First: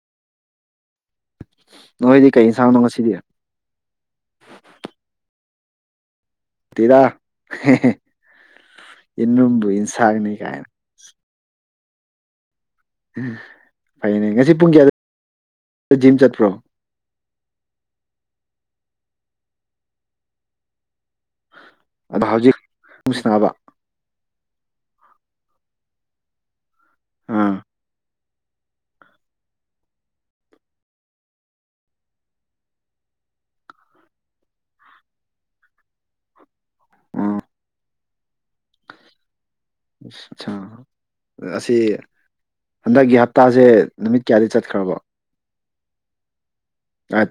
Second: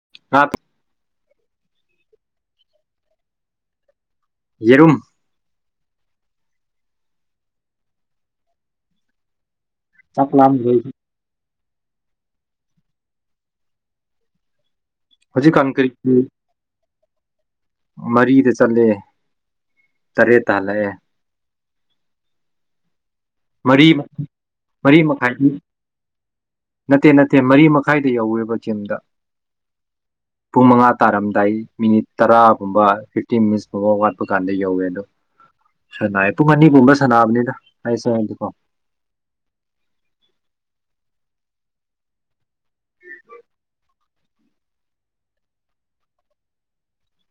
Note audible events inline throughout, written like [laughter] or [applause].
[unintelligible] ꯅꯣꯏꯗꯤ ꯀꯩ ꯌꯦꯟꯁꯥꯡꯅꯣ ꯉꯁꯤꯗꯤ ꯌꯦꯔꯨꯝ ꯇꯤꯗꯥꯥ ꯏꯟꯅꯨꯝ ꯆꯥꯛ ꯁꯥꯒꯅꯤ ꯀꯥꯏꯅ ꯂꯥꯝꯗ꯭ꯔꯦ ꯐꯩꯅꯦ ꯉꯁꯤ ꯄꯨꯨꯡ ꯀꯌꯥꯗ ꯍꯧꯖꯤꯛ ꯀꯥꯟ ꯀꯔꯤ ꯀꯔꯤ ꯖꯤꯝ ꯆꯠꯄ꯭ꯔꯣ ꯃꯔꯤꯗ ꯆꯠꯂꯦ ꯇꯔꯦꯠꯇ ꯍꯜꯂꯛꯑꯦ ꯑꯗ ꯍꯥꯎꯖꯤ ꯃꯔꯤ ꯃꯔꯤ ꯃꯈꯥꯏꯒꯤ ꯅꯠꯇꯦ ꯅꯠꯇꯦ ꯑꯥ ꯃꯔꯤ ꯃꯈꯥꯏꯗ ꯌꯧꯋꯦꯕ ꯗ ꯄꯨꯡ ꯃꯉꯥ ꯇꯥꯔꯝꯗꯥꯏ ꯃꯤꯅꯤꯠ ꯇꯔꯥꯒꯨꯝꯕ ꯐꯤꯞꯇꯤꯟ ꯃꯤꯅꯤꯁꯀꯨꯝꯕ ꯋꯥꯠꯄ ꯀꯥꯟꯗ ꯌꯧꯋꯦ ꯑꯗꯣ ꯁꯦꯅꯥꯏ ꯄꯨꯡ ꯑꯅꯤꯒꯨꯝꯕ ꯁꯥꯟꯅꯕꯅꯤꯅ [unintelligible] ꯑꯁ ꯑꯁꯥ ꯁꯥ ꯑꯁꯤ ꯍꯟꯗꯛꯀꯤ ꯍꯞꯇꯥꯁꯦ ꯅꯨꯃꯤꯠ ꯀꯌꯥꯗꯤ ꯆꯠꯈ꯭ꯔꯕꫭ ꯑꯠ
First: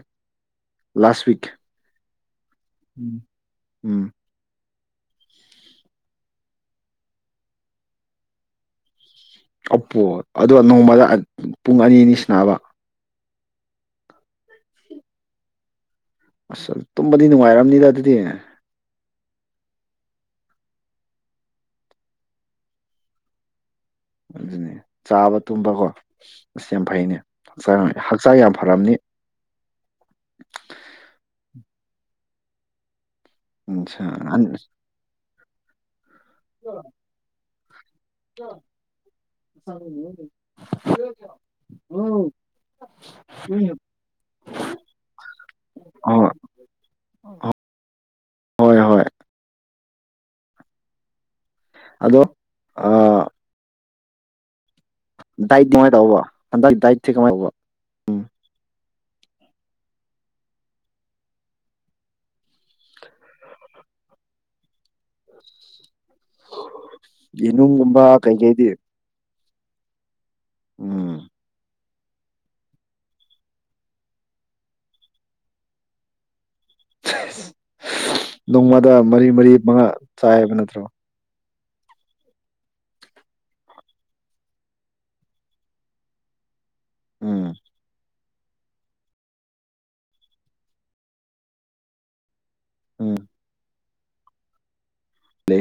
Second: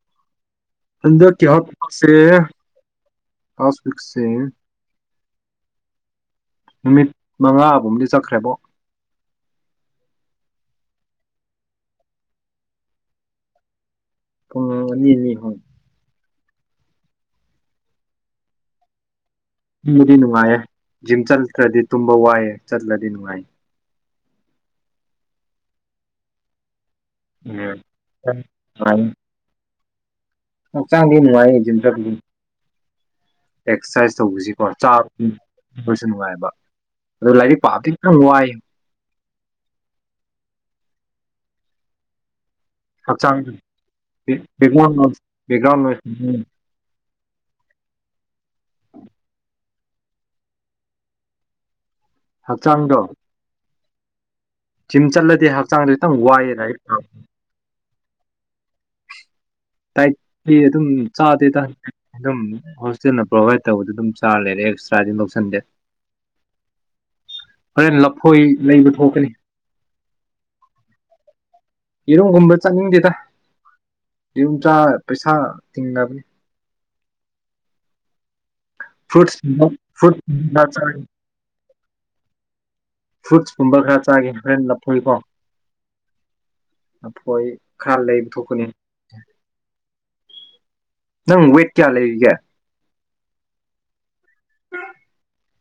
ꯑꯟꯗ꯭ꯔꯀꯤ ꯗꯤꯔꯁꯠ ꯋꯤꯛꯁꯦ ꯗꯔꯤꯁ ꯎꯝ ꯋꯤꯀꯁ ꯅꯨꯃꯤꯠ ꯃꯉꯥꯕꯨꯝꯕꯗꯤ ꯆꯠꯈ꯭ꯔꯦꯕꯣ ꯑꯞꯄꯣ ꯑꯗꯣ ꯅꯣꯡꯃꯗ ꯄꯨꯡ ꯑꯅꯤ ꯑꯅꯤꯁꯤꯅꯥꯕ ꯄꯨꯪ ꯑꯅꯤ ꯑꯅꯤ ꯑꯍꯨꯝ ꯑꯁ ꯇꯨꯝꯕꯗꯤ ꯅꯨꯡꯉꯥꯏꯔꯝꯅꯤꯗ ꯑꯗꯨꯗꯤ ꯇꯨꯝꯕꯗꯤ ꯅꯨꯡꯉꯥꯏꯌꯦ ꯖꯤꯝ ꯆꯠꯇꯈꯥꯔꯗꯤ ꯇꯨꯝꯕ ꯋꯥꯏꯑꯦ ꯆꯠꯂꯗꯤ ꯅꯨꯡꯉꯥꯏ ꯑꯗꯨꯅꯦ ꯆꯥꯕ ꯇꯨꯝꯗꯕ ꯑꯗꯨꯅꯤ꫰ ꯐꯩꯅꯦ ꯎꯝ ꯍꯛꯆꯥꯡ ꯍꯛꯆꯥꯡ ꯌꯥꯝ ꯐꯔꯝꯅꯤ ꯅꯨꯡꯉꯥꯏ ꯆꯇꯂꯤ ꯎꯝ ꯑꯦꯛꯁꯔꯁꯥꯏꯖ ꯁꯤ ꯆꯥꯛ ꯎꯝ ꯍꯣꯏ ꯅꯨꯡꯉꯥꯏꯕ ꯑꯗꯣ ꯂꯥꯏꯔꯤꯛ ꯄꯥꯕꯗꯤ ꯈꯤꯇꯪ ꯋꯥꯏ ꯎꯝ ꯆꯒ꯭ꯔꯥ ꯎꯝ ꯎꯝ ꯕꯦꯛ ꯒ꯭ꯔꯥꯎ ꯟꯣꯏ ꯍꯣꯏ ꯍꯣꯏ ꯍꯣꯏ ꯑꯗꯣ ꯁꯨꯝ ꯆꯠꯂꯗꯤ ꯗꯥꯏꯠꯇꯤ ꯍꯛꯆꯥꯡꯗꯣ ꯀꯃꯥꯏꯅ ꯈꯤꯇꯪ ꯋꯥꯏꯑꯅ ꯏꯇꯥꯑꯣ ꯑꯝ ꯇꯤ ꯑꯗꯨꯝ ꯆꯥꯦ ꯑꯗꯨꯝ ꯍꯣꯁꯇꯦꯜꯅ ꯄ꯭ꯔꯣꯚꯥꯏꯠ ꯇꯧꯕꯗ ꯑꯗꯨꯝ ꯆꯥꯔ ꯂꯩꯔꯦꯁ ꯀꯗꯤ ꯂꯧꯁꯟꯗꯦ ꯍꯣꯔꯦꯟ ꯌꯦꯅꯨꯡꯒꯨꯝꯕ ꯂꯐꯣꯏ ꯀꯩꯀꯩꯗꯤ ꯂꯩꯕ ꯊꯣꯛꯀꯅꯤ ꯎꯝ ꯌꯦꯔꯨꯝꯒꯨꯝꯕ ꯆꯠꯅꯤꯡꯗꯦꯗ ꯌꯦꯔꯨꯝꯆꯥ ꯄꯩꯁꯥ ꯇꯤꯡꯉꯅꯕꯅꯤ [inaudible] ꯅꯣꯡꯃꯗ ꯃꯔꯤ ꯐ꯭ꯔꯨꯠꯁ ꯃꯔꯤ ꯃꯉꯥ ꯐ꯭ꯔꯨꯠ ꯆꯥꯏ ꯍꯥꯏꯕ ꯈꯔ ꯅꯠꯇ꯭ꯔꯣ ꯆꯥꯒꯦ ꯐ꯭ꯔꯨꯠꯁ ꯀꯨꯝꯕ ꯈꯔ ꯆꯥꯒꯦ ꯍꯣꯔꯦꯟ ꯂꯞꯊꯣꯛꯏꯀꯣ ꯑꯩꯐꯣꯏ ꯎꯝ ꯈꯔ ꯂꯩꯕ ꯊꯣꯛ ꯀꯏ ꯅꯪ ꯋꯦꯠ ꯀꯌꯥ ꯂꯩꯔꯤꯒꯦ ꯎꯝ [inaudible] ꯂꯦ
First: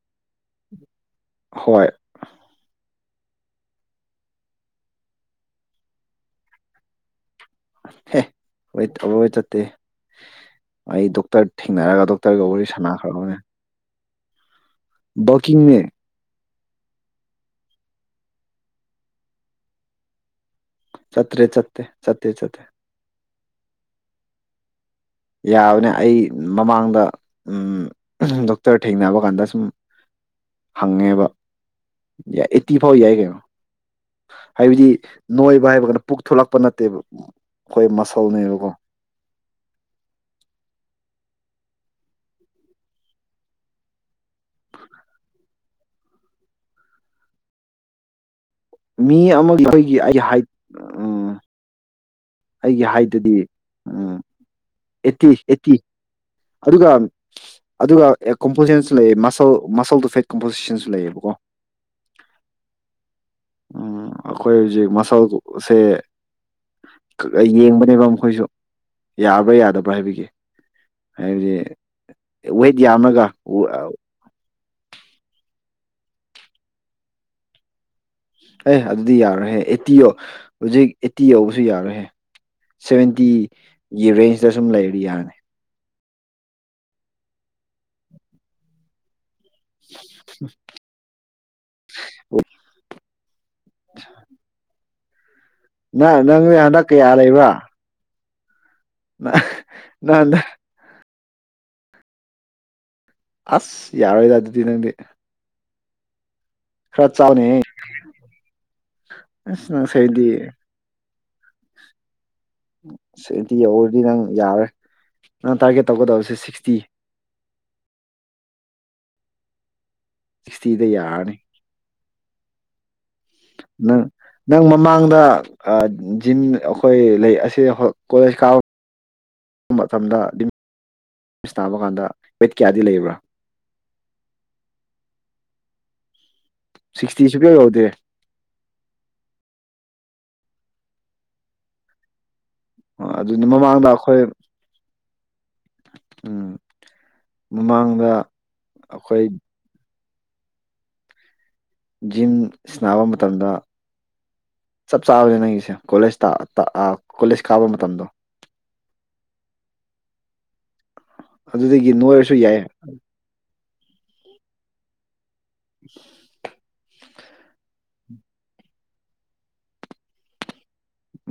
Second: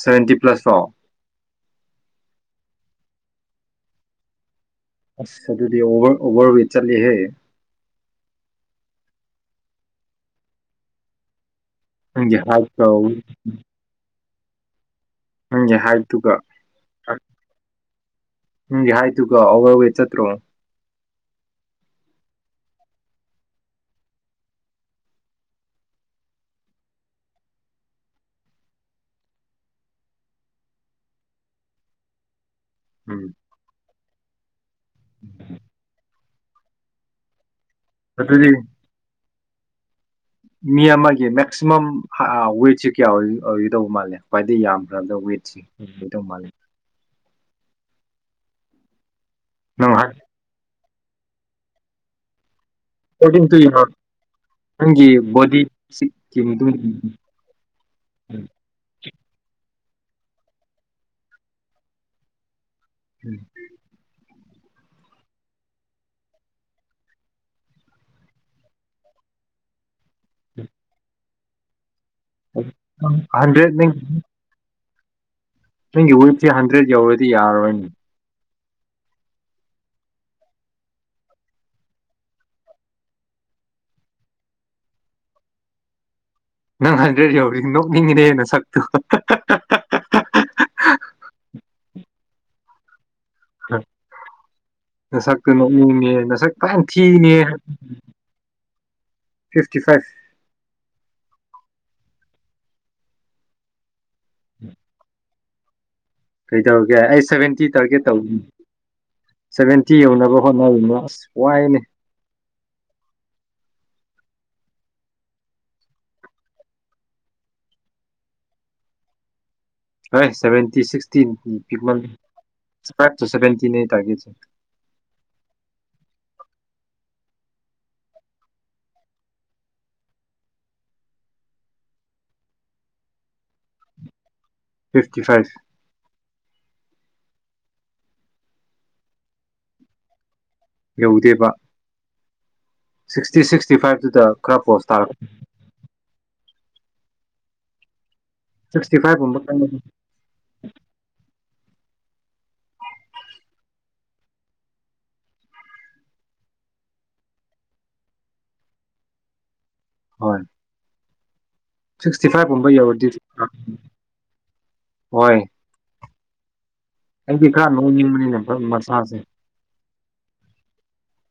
ꯁꯚꯦꯟꯇꯤ ꯄ꯭ꯂꯁ ꯐ꯭ꯔꯣ ꯍꯣꯏ ꯑꯁ ꯑꯗꯨꯗꯤ ꯑꯣꯚꯔ ꯑꯣꯚꯔꯋꯦꯠ ꯆꯦꯍꯦ ꯑꯦ ꯍꯣꯏꯣꯏ ꯍꯣꯏ ꯆꯠꯇꯦ ꯑꯩ ꯗꯣꯛꯇꯔ ꯊꯦꯡꯅꯔꯒ ꯅꯪꯒꯤ ꯗꯣꯛꯇꯔꯒ ꯋꯥꯔꯤ ꯍꯥꯏꯠꯀ ꯁꯥꯟꯅꯈ꯭ꯔꯕꯣꯏꯅꯦ ꯅꯪꯁꯦ ꯍꯥꯏꯗꯨꯒ ꯍꯁ ꯎꯝ ꯍꯥꯏ ꯇꯨꯒ ꯑꯣꯋꯥꯔ ꯑꯣꯏꯦꯆꯠ꯭ꯔꯣ ꯆꯠꯇ꯭ꯔꯦ ꯆꯠꯇꯦ ꯆꯠꯇꯦ ꯆꯠꯇꯦ ꯌꯥꯕꯅꯦ ꯑꯩ ꯃꯃꯥꯡꯗ ꯗꯣꯛꯇꯔ ꯊꯦꯡꯅꯕ ꯀꯥꯟꯗ ꯁꯨꯝ ꯍꯪꯉꯦꯕ ꯌꯥ ꯏꯤꯐꯥ ꯍ ꯎꯝ ꯌꯥꯏꯒꯦꯣ ꯍꯥꯏꯕꯗꯤ ꯅꯣꯏꯕ ꯍꯥꯏꯕꯒꯅ ꯄꯨꯛ ꯊꯂꯛꯄ ꯅꯠꯇꯦꯕ ꯑꯩꯈꯣꯏ ꯑꯗꯨꯗꯤ ꯃꯁꯜꯅꯦꯕꯀꯣ ꯃꯤ ꯑꯃꯒꯤ ꯃꯦꯛꯁꯤꯃꯝ ꯋꯦꯠꯁꯤꯦ ꯀꯌꯥ ꯑꯣꯏ ꯑꯣꯏꯒꯣꯏꯗꯧꯕ ꯃꯥꯜꯂꯦ ꯈ꯭ꯋꯥꯏꯗꯗꯒꯤ ꯌꯥꯝꯈ꯭ꯔꯕꯗ ꯋꯦꯠꯁꯦ ꯑꯣꯏꯗꯧꯕ ꯃꯥꯜꯂꯦ ꯃꯤ ꯑꯃꯒꯤ ꯅꯪ ꯑꯩꯈꯣꯏꯒꯤ ꯑꯩ ꯎꯝ ꯑꯩꯒꯤ ꯍꯥꯏꯗꯗꯤ ꯑꯦꯀꯣꯔꯗꯤꯡ ꯇꯨ ꯌꯣꯔ ꯅꯪꯒꯤ ꯑꯦꯠꯇꯤ ꯕꯣꯗꯤ ꯑꯦꯠꯇꯤ ꯁꯤꯛꯀꯤ ꯃꯇꯨꯡ ꯑꯗꯨꯒ ꯑꯗꯨꯒ ꯀꯝꯄꯣꯖꯤꯁꯟꯁꯨ ꯂꯩ ꯃꯁꯜ ꯃꯁꯜꯗꯨꯣ ꯐꯦꯠ ꯀꯝꯄꯣꯖꯤꯁꯟꯁꯨ ꯂꯩꯌꯦꯕꯀꯣ ꯎꯝ ꯑꯩꯈꯣꯏ ꯍꯧꯖꯤꯛ ꯃꯁꯥꯎꯁꯦ ꯌꯦꯡꯕꯅꯦꯕ ꯃꯈꯣꯏꯁꯨ ꯌꯥꯕ꯭ꯔꯥ ꯌꯥꯗꯕ꯭ꯔꯥ ꯍꯥꯏꯕꯒꯤ ꯎꯝ ꯍꯥꯏꯕꯗꯤ ꯋꯦꯠ ꯌꯥꯝꯃꯒ ꯍꯟꯗ꯭ꯔꯦꯠ ꯅꯪ ꯅꯪꯒꯤ ꯋꯤꯠꯁꯦ ꯍꯟꯗ꯭ꯔꯦꯗ ꯌꯧꯔꯗꯤ ꯌꯥꯔꯔꯣꯏꯅꯦ ꯑꯦ ꯑꯗꯨꯗꯤ ꯌꯥꯔꯍꯦ ꯑꯦꯠꯇꯤ ꯌꯧ ꯍꯧꯖꯤꯛ ꯑꯦꯠꯇꯤ ꯌꯧꯕꯁꯨ ꯌꯥꯔꯣꯏꯍꯦ ꯁꯚꯦꯟꯇꯤꯒꯤ ꯔꯦꯟꯖꯇ ꯁꯨꯝ ꯂꯩꯔꯤ ꯌꯥꯔꯅꯤ ꯅꯪ ꯍꯥꯏꯟꯗ꯭ꯔꯗꯤ ꯌꯧꯎꯔꯤ ꯅꯣꯛꯅꯤꯡꯉꯤꯅꯦꯦꯅ ꯁꯛꯇꯨ ꯎ ꯑꯣ ꯎꯝ ꯉꯁꯛ ꯀꯩꯅꯣ ꯎꯅꯦ ꯅꯪ ꯅꯁꯛ ꯅꯪꯗꯤ ꯍꯟꯗꯛ ꯀꯌꯥ ꯄꯥꯡꯊꯤꯅꯦ ꯅꯗ ꯑꯁ ꯌꯥꯔꯣꯏꯗ ꯑꯗꯨꯗꯤ ꯅꯪꯗꯤ ꯀꯩ ꯇꯧꯔꯒꯦ ꯈꯔ ꯑꯩ ꯆꯥꯎꯅꯦꯍꯦ ꯁꯚꯦꯟꯇꯤ ꯇꯥꯔꯒꯦꯠ ꯇꯧ ꯑꯁ ꯅꯪ ꯁꯦꯚꯦꯟꯇꯤ ꯌꯧꯅꯕ ꯁꯚꯦꯟꯇꯤ ꯍꯣꯠꯅꯔꯤꯅꯣ ꯑꯁ ꯋꯥꯏꯅꯤ ꯁꯦꯟꯇꯤ ꯌꯧꯔꯗꯤ ꯅꯪ ꯌꯥꯔꯦ ꯅꯪ ꯇꯥꯔꯒꯦꯠ ꯇꯧꯒꯗꯕꯁꯦ ꯁꯤꯛꯁꯇꯤ ꯍꯣꯏ ꯁꯚꯦꯟꯇꯤ ꯁꯤꯛꯁꯇꯤꯗ ꯁꯤꯛꯁꯇꯤꯟ ꯌꯥꯔꯅꯤ ꯄꯤꯛ ꯅꯪ ꯅꯪ ꯃꯃꯥꯡꯗ ꯖꯤꯝ ꯑꯩꯈꯣꯏ ꯂꯩ ꯑꯁꯤ ꯀꯣꯂꯦꯖ ꯀꯥꯕ ꯃꯇꯝꯗ ꯇꯥꯕ ꯀꯥꯟꯗ ꯋꯦꯠ ꯀꯌꯥꯗꯤ ꯂꯩꯕ꯭ꯔꯥ ꯐꯤꯐꯇꯤ ꯐꯥꯏꯚ ꯁꯤꯛꯁꯇꯤ ꯁꯨꯡꯌꯧ ꯌꯨꯗꯦ ꯌꯧꯗꯦꯕ ꯁꯤꯛꯁꯇꯤ ꯑꯗꯨꯅ ꯁꯤꯛꯁꯇꯤ ꯃꯃꯥꯡꯗ ꯑꯩꯈꯣꯏ ꯐꯥꯏꯚꯇꯨꯗ ꯈꯔ ꯄꯣꯁ ꯇꯥ ꯎꯝ ꯃꯃꯥꯡꯗ ꯁꯤꯛꯁꯇꯤ ꯑꯩꯈꯣꯏ ꯐꯥꯏꯚꯒꯨꯝꯕ [unintelligible] [unintelligible] ꯖꯤꯝ ꯁꯤꯟꯅꯕ ꯃꯇꯝꯗ ꯆꯞ ꯆꯥꯕꯅꯦ ꯅꯪꯒꯤꯁꯦ ꯀꯣꯂꯦꯖ ꯀꯣꯂꯦꯖ ꯀꯥꯕ ꯃꯇꯝꯗꯣ ꯍꯣꯏ ꯑꯗꯨꯗꯒꯤ ꯁꯤꯛꯁꯇꯤ ꯅꯣꯏꯔꯁꯨ ꯌꯥꯏ ꯐꯥꯏꯚꯀꯨꯝꯕ ꯌꯧꯔꯗꯤ ꯍꯣꯏ [unintelligible] ꯑꯩꯗꯤ ꯈꯔ ꯅꯣꯏꯅꯤꯡꯕꯅꯤꯅꯦ ꯈꯔ ꯃꯁꯥꯥꯁꯦ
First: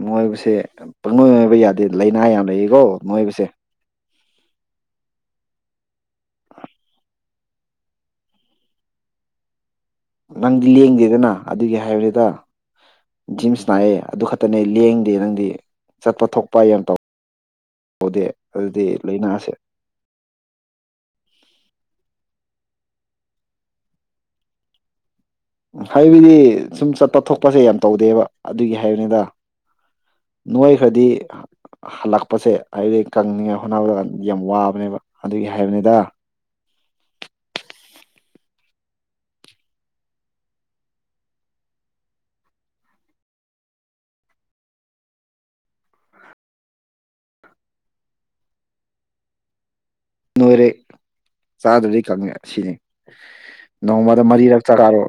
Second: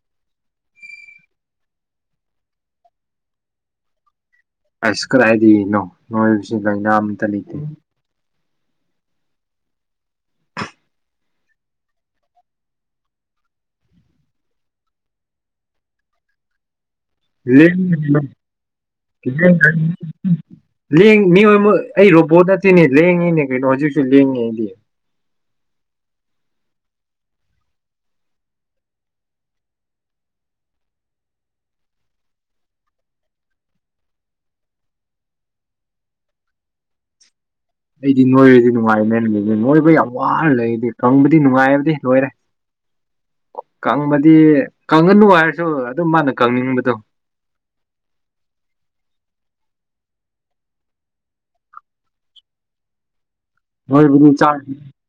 ꯅꯣꯏꯕꯁꯦ ꯄꯪꯅꯣꯏꯅꯣꯏꯕ ꯌꯥꯗꯦ ꯂꯩꯅꯥ ꯌꯥꯝ ꯂꯩꯔꯤꯀꯣ ꯅꯣꯏꯕꯁꯦ ꯑꯁ ꯀꯥꯏꯔꯥꯏꯗꯤꯅꯣ ꯅꯣꯏꯕꯁꯤ ꯂꯥꯏꯅꯥ ꯑꯃꯇ ꯂꯩꯇꯦ ꯅꯪꯗꯤ ꯂꯦꯡꯗꯦꯗꯅ ꯑꯗꯨꯒꯤ ꯍꯥꯏꯕꯅꯤꯗ ꯖꯤꯝ ꯁꯥꯅꯩꯌꯦ ꯑꯗꯨ ꯈꯛꯇꯅꯦ ꯂꯦꯡꯗꯦ ꯅꯪꯗꯤ ꯆꯠꯄ ꯊꯣꯛꯄ ꯌꯥꯝ ꯇꯧ [unintelligible] ꯂꯥꯏꯅꯥꯁꯦ [unintelligible] ꯃꯤ ꯑꯩ ꯔꯣꯕꯣꯠ ꯅꯠꯇꯦꯅꯦ ꯂꯦꯡꯉꯤꯅꯦ ꯀꯩꯅꯣ ꯍꯧꯖꯤꯛꯁꯨ ꯂꯦꯡꯉꯦ ꯑꯩꯗꯤ ꯍꯥꯏꯕꯗꯤ ꯁꯨꯝ ꯆꯠꯄ ꯊꯣꯛꯄꯁꯦ ꯌꯥꯝ ꯇꯧꯗꯦꯕ ꯑꯗꯨꯒꯤ ꯍꯥꯏꯕꯅꯤꯗ ꯅꯣꯏ ꯈꯔꯗꯤ ꯍꯜꯂꯛꯄꯁꯦ ꯍꯥꯏꯕꯗꯤ ꯀꯪꯅꯤꯡꯉꯥꯏ ꯍꯣꯠꯅꯕꯗ ꯌꯥꯝ ꯋꯥꯕꯅꯦꯕ ꯑꯗꯨꯒꯤ ꯍꯥꯏꯕꯅꯤꯗ ꯑꯩꯗꯤ ꯅꯣꯏꯔꯗꯤ ꯅꯨꯡꯉꯥꯏꯅꯦ [unintelligible] ꯅꯣꯏꯕ ꯌꯥꯝ ꯋꯥꯅ ꯂꯩꯗꯤ ꯀꯪꯕꯗꯤ ꯅꯨꯡꯉꯥꯏꯕꯗꯤ ꯂꯣꯏꯔꯦ ꯀꯪꯕꯗꯤ ꯀꯪꯉꯅꯨ ꯍꯥꯏꯔꯁꯨ ꯑꯗꯨꯝ ꯃꯥꯅ ꯀꯪꯅꯤꯡꯕꯗꯣ ꯅꯣꯏꯔꯦ ꯆꯥꯗ꯭ꯔꯕꯗꯤ ꯀꯪꯉꯦ ꯁꯤꯅꯤ ꯅꯣꯡꯃꯗ ꯅꯣꯏꯕꯨꯗꯤ ꯃꯔꯤꯔꯛ ꯆꯔꯣ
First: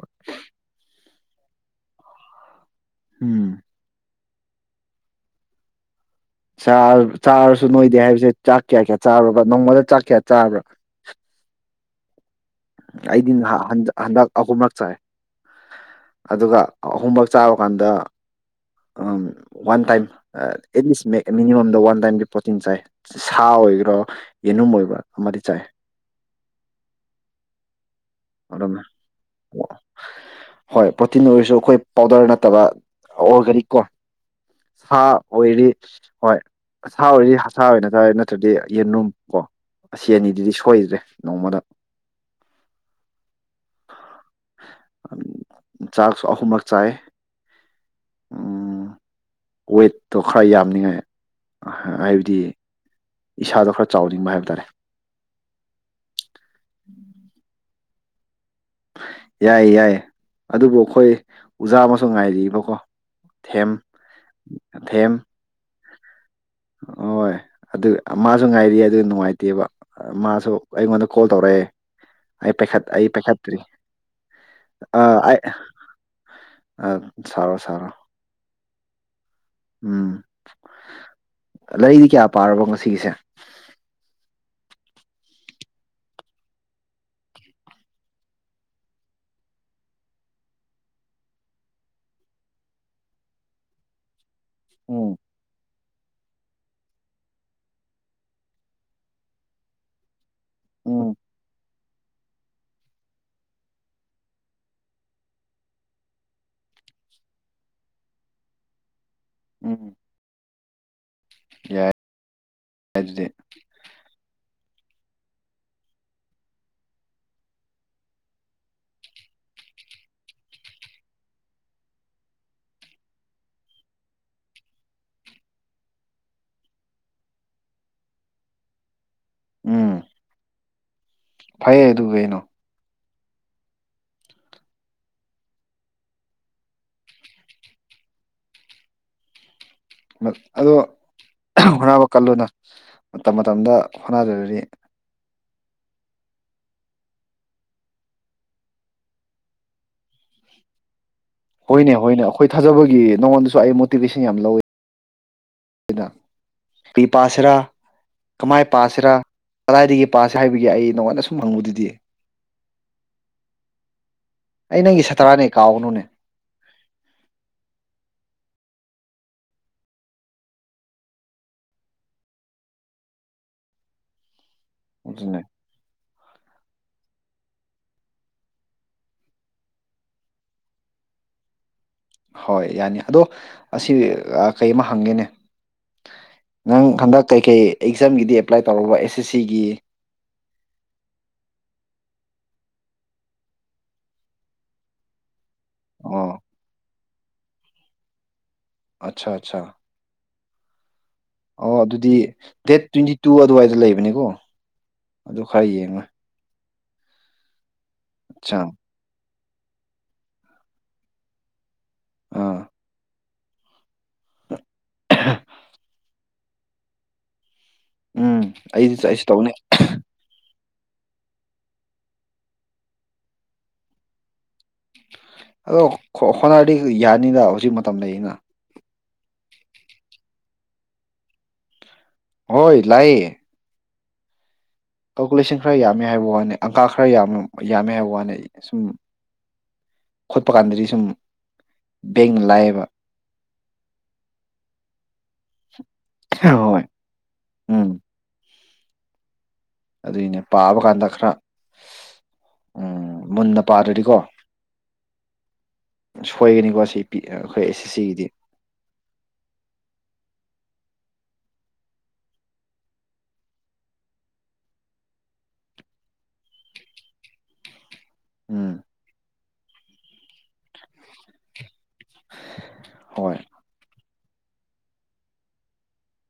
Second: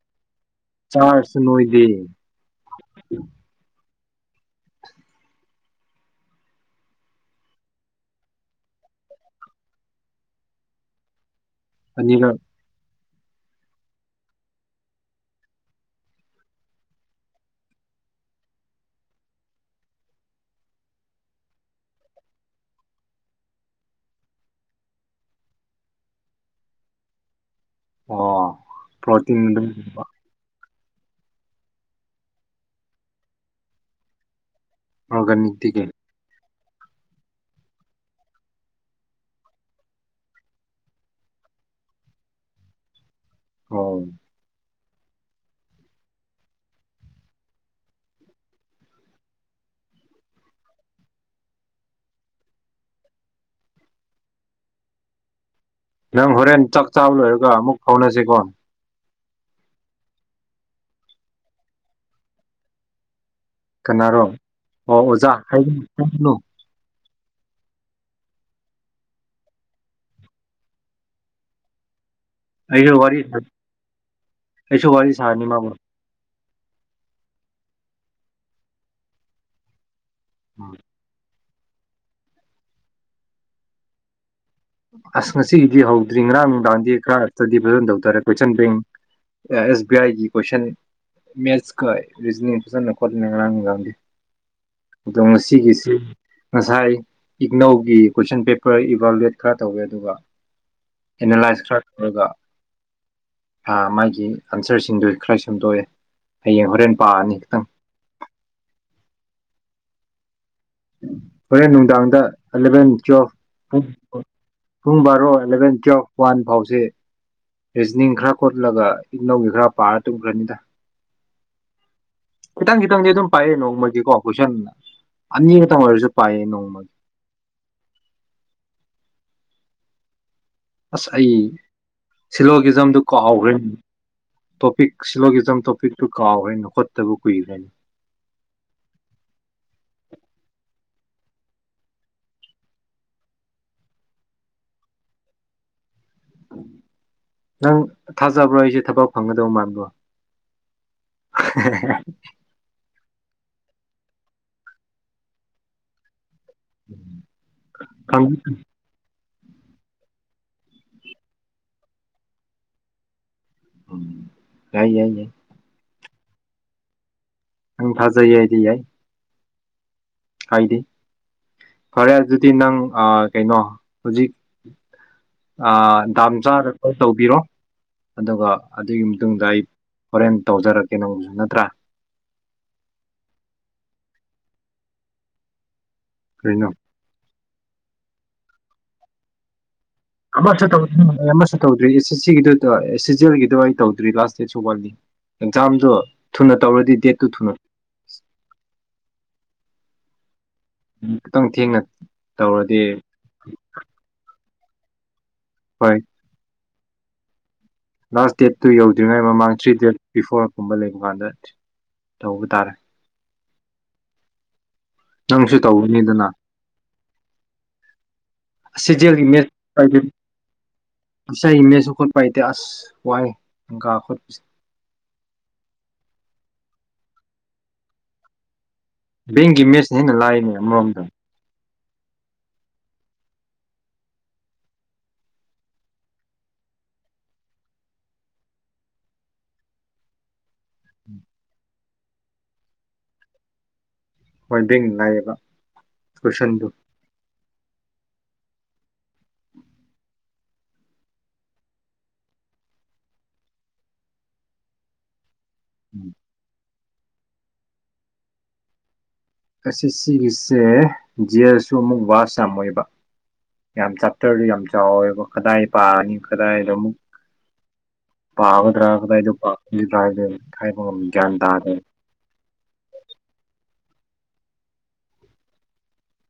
ꯅꯣꯏꯗꯤ ꯎꯝ ꯆꯥꯔꯁꯨ ꯅꯣꯏꯗꯦ ꯍꯥꯏꯕꯁꯦ ꯆꯥꯛ ꯀꯌꯥ ꯀꯌꯥ ꯆꯥꯔꯕ ꯅꯣꯡꯃꯗ ꯆꯥꯛ ꯀꯌꯥ ꯆꯥꯕ꯭ꯔꯥ ꯑꯅꯤꯔꯛ ꯑꯩꯗꯤ ꯍꯟꯗꯛ ꯑꯍꯨꯝꯔꯛ ꯆꯥꯏ ꯑꯗꯨꯒ ꯑꯍꯨꯝꯔꯛ ꯆꯥꯕ ꯀꯥꯟꯗ ꯋꯥꯟ ꯇꯥꯏꯝ ꯑꯦꯠꯂꯤꯁ ꯃꯤꯅꯤꯃꯝꯗ ꯋꯥꯟ ꯇꯥꯏꯝꯒꯤ ꯄ꯭ꯔꯣꯇꯤꯟ ꯆꯥꯏ ꯁꯥ ꯑꯣꯏꯕ꯭ꯔꯥ ꯌꯦꯅꯨꯝ ꯑꯣꯏꯕ꯭ꯔꯥ ꯑꯃꯗꯤ ꯆꯥꯏ ꯑꯣ ꯑꯗꯨꯝ ꯄ꯭ꯔꯣꯇꯤꯟ ꯍꯣꯏ ꯄ꯭ꯔꯣꯇꯤꯟ ꯑꯣꯏꯔꯁꯨ ꯑꯈꯣꯏ ꯄꯥꯎꯗꯔ ꯅꯠꯇꯕ ꯑꯣꯔꯒꯥꯅꯤꯛ ꯀꯣ ꯁꯥ ꯑꯣꯏꯔꯤ ꯑꯣꯔꯒꯥꯅꯤꯛꯇꯤ ꯀꯩ ꯍꯣꯏ ꯑꯁꯥ ꯑꯣꯏꯔꯗꯤ ꯑꯁꯥ ꯑꯣꯏꯅ ꯆꯥꯏ ꯅꯠꯇ꯭ꯔꯗꯤ ꯌꯦꯅꯝ ꯀꯣ ꯑꯁꯤ ꯑꯅꯤꯗꯨꯗꯤ ꯁꯣꯏꯗ꯭ꯔꯦ ꯅꯣꯡꯃꯗ ꯍꯣ ꯆꯥꯛꯁꯨ ꯑꯍꯨꯝꯂꯛ ꯆꯥꯏ ꯋꯦꯠꯇꯣ ꯈꯔ ꯌꯥꯝꯅꯤꯡꯉꯥꯏ ꯍꯥꯏꯕꯗꯤ ꯏꯁꯥꯗꯣ ꯈꯔ ꯆꯥꯎꯅꯤꯡꯕ ꯍꯥꯏꯕ ꯇꯥꯔꯦ ꯅꯪ ꯍꯣꯔꯦꯟ ꯆꯥꯛ ꯆꯥꯕ ꯂꯣꯏꯔꯒ ꯑꯃꯨꯛ ꯍꯧꯅꯁꯤ ꯀꯣ ꯌꯥꯏ ꯌꯥꯏ ꯑꯗꯨꯕꯨ ꯑꯈꯣꯏ ꯑꯣꯖꯥ ꯑꯃꯁꯨ ꯉꯥꯏꯔꯤꯕꯀꯣ ꯊꯦꯝ ꯀꯅꯥꯔꯣ ꯑꯣ ꯊꯦꯝ ꯑꯣꯖꯥ ꯍꯥꯏ [unintelligible] ꯅꯣ ꯍꯣꯏ ꯑꯗꯨ ꯃꯥꯁꯨ ꯉꯥꯏꯔꯤ ꯑꯗꯨ ꯅꯨꯡꯉꯥꯏꯇꯦꯕ ꯃꯥꯁꯨ ꯑꯩꯉꯣꯟꯗ ꯀꯣꯜ ꯇꯧꯔꯛꯑꯦ ꯑꯩ ꯄꯥꯏꯈꯠ ꯑꯩꯁꯨ ꯑꯩ ꯋꯥꯔꯤ ꯁꯥ ꯄꯥꯏꯈꯠꯇ꯭ꯔꯤ ꯑꯩꯁꯨ ꯋꯥꯔꯤ ꯁꯥꯅꯤ ꯃꯃꯣ ꯑ ꯁꯔꯣ ꯁꯔꯣ ꯎꯝ ꯎꯝ ꯂꯥꯏꯔꯤꯛꯗꯤ ꯀꯌꯥ ꯄꯥꯔꯕꯣ ꯉꯁꯤꯒꯤꯁꯦ ꯑꯁ ꯉꯁꯤꯒꯤꯗꯤ ꯍꯧꯗ꯭ꯔꯤ ꯉꯔꯥꯡ ꯅꯨꯡꯗꯥꯜꯗꯤ ꯈꯔ ꯍꯛꯇꯗꯤ ꯐꯖꯅ ꯇꯧ ꯇꯔꯦ ꯀꯣꯏꯁꯟ ꯕꯦꯡ ꯑꯦꯁ ꯕꯤ ꯑꯥꯏꯒꯤ ꯀꯣꯏꯁꯟ ꯃꯦꯠꯁꯀ ꯔꯤꯖꯅꯤꯡ ꯐꯖꯅ ꯈꯣꯠꯂꯦ ꯉꯔꯥꯡ ꯅꯨꯡꯗꯥꯜꯗꯤ ꯎꯝ ꯗꯉꯁꯤꯒꯤꯁꯤ ꯉꯁꯥꯏ ꯏꯛꯅꯧꯒꯤ ꯀꯣꯏꯁꯟ ꯄꯦꯄꯔ ꯏꯕꯥꯜꯦꯠ ꯈꯔ ꯇꯧꯋꯦ ꯑꯗꯨꯒ ꯎꯝ ꯑꯦꯅꯥꯂꯥꯏꯁ ꯈꯔ ꯇꯧꯔꯒ ꯃꯥꯒꯤ ꯑꯟꯁꯔꯁꯤꯡꯗꯨ ꯈꯔ ꯁꯦꯝꯨꯝꯗꯣꯛꯑꯦ ꯍꯌꯦꯡ ꯍꯣꯔꯦꯟ ꯄꯥꯑꯅꯤ ꯈꯤꯇꯪ ꯎꯝ ꯍꯣꯔꯦꯟ ꯌꯥꯏ ꯅꯨꯡꯗꯥꯡꯗ ꯑꯦꯂꯚꯦꯟ ꯇꯨꯋꯦꯜꯐ ꯄꯨꯡ ꯄꯨꯡ ꯕꯥꯔꯣ ꯑꯦꯂꯚꯦꯟ ꯇꯨꯋꯦꯜꯐ ꯋꯥꯟ ꯐꯥꯎꯁꯦ ꯔꯤꯖꯅꯤꯡ ꯈꯔ ꯈꯣꯠꯂꯒ ꯏꯅꯧꯒꯤ ꯈꯔ ꯄꯥꯔ ꯇꯨꯝꯈ꯭ꯔꯅꯤꯗ ꯈꯤꯇꯪ ꯈꯤꯇꯪꯗꯤ ꯑꯗꯨꯝ ꯄꯥꯏꯌꯦ ꯅꯣꯡꯃꯒꯤꯀꯣ ꯀꯣꯏꯁꯟꯅ ꯑꯅꯤ ꯈꯛꯇꯪ ꯑꯣꯏꯔꯁꯨ ꯄꯥꯏꯌꯦ ꯅꯣꯡꯃꯒꯤ ꯎꯝ ꯑꯁ ꯑꯩ ꯐꯩꯌꯦ ꯑꯗꯨ ꯀꯩꯅꯣ ꯁꯤꯂꯣꯒꯤꯖꯝꯗꯨ ꯀꯥꯎꯈ꯭ꯔꯦ ꯇꯣꯄꯤꯛ ꯁꯤꯂꯣꯒꯤꯖꯝ ꯇꯣꯄꯤꯛꯇꯨ ꯀꯥꯎꯈ꯭ꯔꯦꯅ ꯈꯣꯠꯇꯕ ꯀꯨꯏꯈ꯭ꯔꯦꯅꯤ ꯑꯗꯣ ꯍꯣꯠꯅꯕ ꯀꯜꯂꯨꯅ ꯃꯇꯝ ꯃꯇꯝꯗ ꯍꯣꯠꯅꯖꯔꯗꯤ ꯅꯪ ꯊꯥꯖꯕ꯭ꯔꯣ ꯑꯩꯁꯦ ꯊꯕꯛ ꯐꯪꯒꯗꯧ ꯃꯥꯟꯕꯣ ꯍꯣꯏꯅꯦ ꯍꯣꯏꯅꯦ ꯑꯩꯈꯣꯏ ꯊꯥꯖꯕꯒꯤ ꯅꯉꯣꯟꯗꯁꯨ ꯑꯩ ꯃꯣꯇꯤꯚꯦꯁꯟ ꯌꯥꯝ ꯂꯧꯋꯤ ꯍꯥꯏꯩꯅ ꯄꯤ ꯄꯁꯤꯔꯥ ꯎꯝ ꯀꯃꯥꯏ ꯄꯁꯤꯔꯥ ꯀꯗꯥꯏꯗꯒꯤ ꯄꯥꯁꯦ ꯍꯥꯏꯕꯒꯦ ꯑꯩ ꯅꯉꯣꯟꯗ ꯁꯨꯝ ꯍꯪꯕꯗꯨꯗꯤ ꯑꯩ ꯌꯥꯏ ꯅꯪꯒꯤ ꯌꯥꯏ ꯌꯥꯏ ꯁꯥꯠꯇꯔꯥꯅꯦ ꯀꯥꯎꯒꯅꯨꯅꯦ ꯑꯪ ꯊꯥꯖꯩ ꯍꯥꯏꯗꯤ ꯌꯥꯏ ꯍꯥꯏꯗꯤ ꯐꯔꯦ ꯑꯗꯨꯗꯤ ꯅꯪ ꯀꯩꯅꯣ ꯍꯧꯖꯤꯛ ꯑꯗꯨꯅꯦ ꯑ ꯗꯝ ꯆꯞ ꯆꯥꯗ ꯀꯣꯜ ꯇꯧꯕꯤꯔꯣ ꯑꯗꯨꯒ ꯑꯗꯨꯒꯤ ꯃꯇꯨꯡꯗ ꯑꯩ ꯍꯣꯔꯦꯟ ꯇꯧꯖꯔꯛꯀꯦ ꯅꯪꯁꯨ ꯅꯠꯇ꯭ꯔꯥ ꯍꯣꯏ ꯌꯥꯅꯤ ꯑꯗꯣ ꯑꯁꯤ ꯀꯩꯃ ꯍꯪꯒꯦꯅꯦ ꯀꯔꯤꯅꯣ ꯅ ꯍꯟꯗ ꯀꯩ ꯀꯩ ꯑꯦꯛꯖꯥꯝꯒꯤꯗꯤ ꯑꯦꯄ꯭ꯂꯥꯏ ꯇꯧꯔꯨꯔꯕ ꯑꯦꯁ ꯑꯦꯁ ꯁꯤꯒꯤ ꯑꯃꯁꯨ ꯇꯧꯗ꯭ꯔꯤ ꯑꯃꯁꯨ ꯇꯧꯗ꯭ꯔꯤ ꯑꯦ ꯁꯤꯒꯤꯗ ꯁꯤꯖꯦꯜꯒꯤꯗꯣ ꯑꯩ ꯇꯧꯗ꯭ꯔꯤ ꯂꯥꯁ ꯗꯦꯠ ꯁꯨ ꯃꯥꯜꯂꯤ ꯑꯦꯛꯖꯥꯝꯗ ꯑꯣ ꯊꯨꯅ ꯇꯧꯔꯗꯤ ꯗꯦꯠ ꯇꯨ ꯊꯨꯅ ꯑꯆꯥ ꯑꯆꯥ ꯈꯤꯇꯪ ꯑꯣ ꯊꯦꯡꯅ ꯑꯗꯨꯗꯤ ꯗꯦꯠ ꯇꯧꯔꯗꯤ ꯇ꯭ꯋꯦꯟꯇꯤ ꯇꯨ ꯑꯗꯨꯋꯥꯏꯗ ꯂꯩꯕꯅꯦꯀꯣ ꯑꯗꯨ ꯈꯔ ꯍꯣꯏ ꯌꯦꯡꯉꯨ ꯂꯥꯁ ꯗꯦꯠꯇꯨ ꯌꯧꯗ꯭ꯔꯤꯉꯩ ꯃꯃꯥꯡ ꯊ꯭ꯔꯤ ꯗꯦꯠ ꯕꯤꯐꯣꯔꯒꯨꯝꯕ ꯂꯩꯕ ꯀꯥꯟꯗ ꯇꯧꯕ ꯑꯥ ꯇꯥꯔꯦ ꯅꯪꯁꯨ ꯇꯧꯒꯅꯤꯗꯅ ꯎꯝ ꯑꯩꯗꯤ [unintelligible] ꯇꯧꯅꯤ [unintelligible] ꯃꯦꯁꯨ ꯈꯣꯠꯄ ꯍꯥꯏꯇꯦ ꯑꯁ ꯋꯥꯏꯌꯦ ꯑꯪꯀ ꯈꯣꯠꯄꯁꯦ ꯑꯗꯣ ꯍꯣꯠꯅꯔꯗꯤ ꯌꯥꯅꯤꯗ ꯍꯧꯖꯤꯛ ꯃꯇꯝ ꯂꯩꯅ [unintelligible] ꯃꯦꯁꯅ ꯍꯦꯟꯅ ꯂꯥꯏꯅꯦ ꯑꯃꯔꯣꯡꯗ ꯍꯣꯏ ꯂꯥꯏꯌꯦ ꯀꯜꯀꯨꯂꯦꯁꯟ ꯈꯔ ꯌꯥꯝꯃꯦ ꯍꯥꯏꯕ ꯋꯥꯅꯤ ꯑꯪꯀꯥ ꯈꯔ ꯌꯥꯝ ꯌꯥꯝꯃꯦ ꯍꯥꯏꯕ ꯋꯥꯅꯤ ꯑꯩ ꯁꯨꯝ ꯈꯣꯠꯄ ꯀꯥꯟꯗꯗꯤ ꯁꯨꯝ ꯕꯦꯡꯅ ꯂꯥꯏꯌꯦꯕ ꯃꯣꯏꯕꯦꯡ ꯂꯥꯏꯌꯦꯕ ꯀꯣꯏꯁꯟꯗꯨ ꯍꯣꯏ ꯎꯝ ꯑꯗꯨꯏꯅꯦ ꯄꯥꯕ ꯀꯥꯟꯗ ꯈꯔ ꯎꯝ ꯃꯨꯟꯅ ꯄꯥꯗ꯭ꯔꯗꯤꯀꯣ ꯁꯣꯏꯒꯅꯤꯀꯣ ꯁꯤ ꯄꯤ ꯑꯩꯈꯣꯏ ꯑꯦꯁ ꯑꯦꯁ ꯁꯤꯒꯤꯗꯤ ꯑꯁꯤ ꯁꯤꯒꯤꯁꯦ ꯖꯦꯔꯁꯨ ꯑꯃꯨꯛ ꯕꯥꯁ ꯌꯥꯝ ꯑꯣꯏꯕ ꯌꯥꯝ ꯆꯥꯞꯇꯔꯗꯣ ꯌꯥꯝ ꯆꯥꯎꯋꯦꯕ ꯀꯗꯥꯏ ꯄꯥꯅꯤ ꯀꯗꯥꯏꯗ ꯑꯃꯨꯛ ꯎꯝ ꯄꯥꯒꯗ꯭ꯔꯥꯒꯗꯥꯏꯗ ꯄ [unintelligible] ꯒ꯭ꯌꯥꯟ ꯇꯥꯗꯦ ꯍꯣꯏ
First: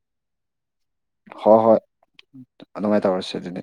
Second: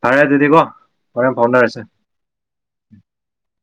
ꯐꯔꯦ ꯑꯗꯨꯤꯗꯤ ꯀꯣ ꯍꯣꯔꯦꯞ ꯍꯣꯏ ꯍꯣꯏ ꯐꯥꯎꯅꯔꯁꯦ ꯑꯗꯨꯃꯥꯏꯅ ꯇꯧꯔꯁꯦ ꯑꯗꯨꯗꯤ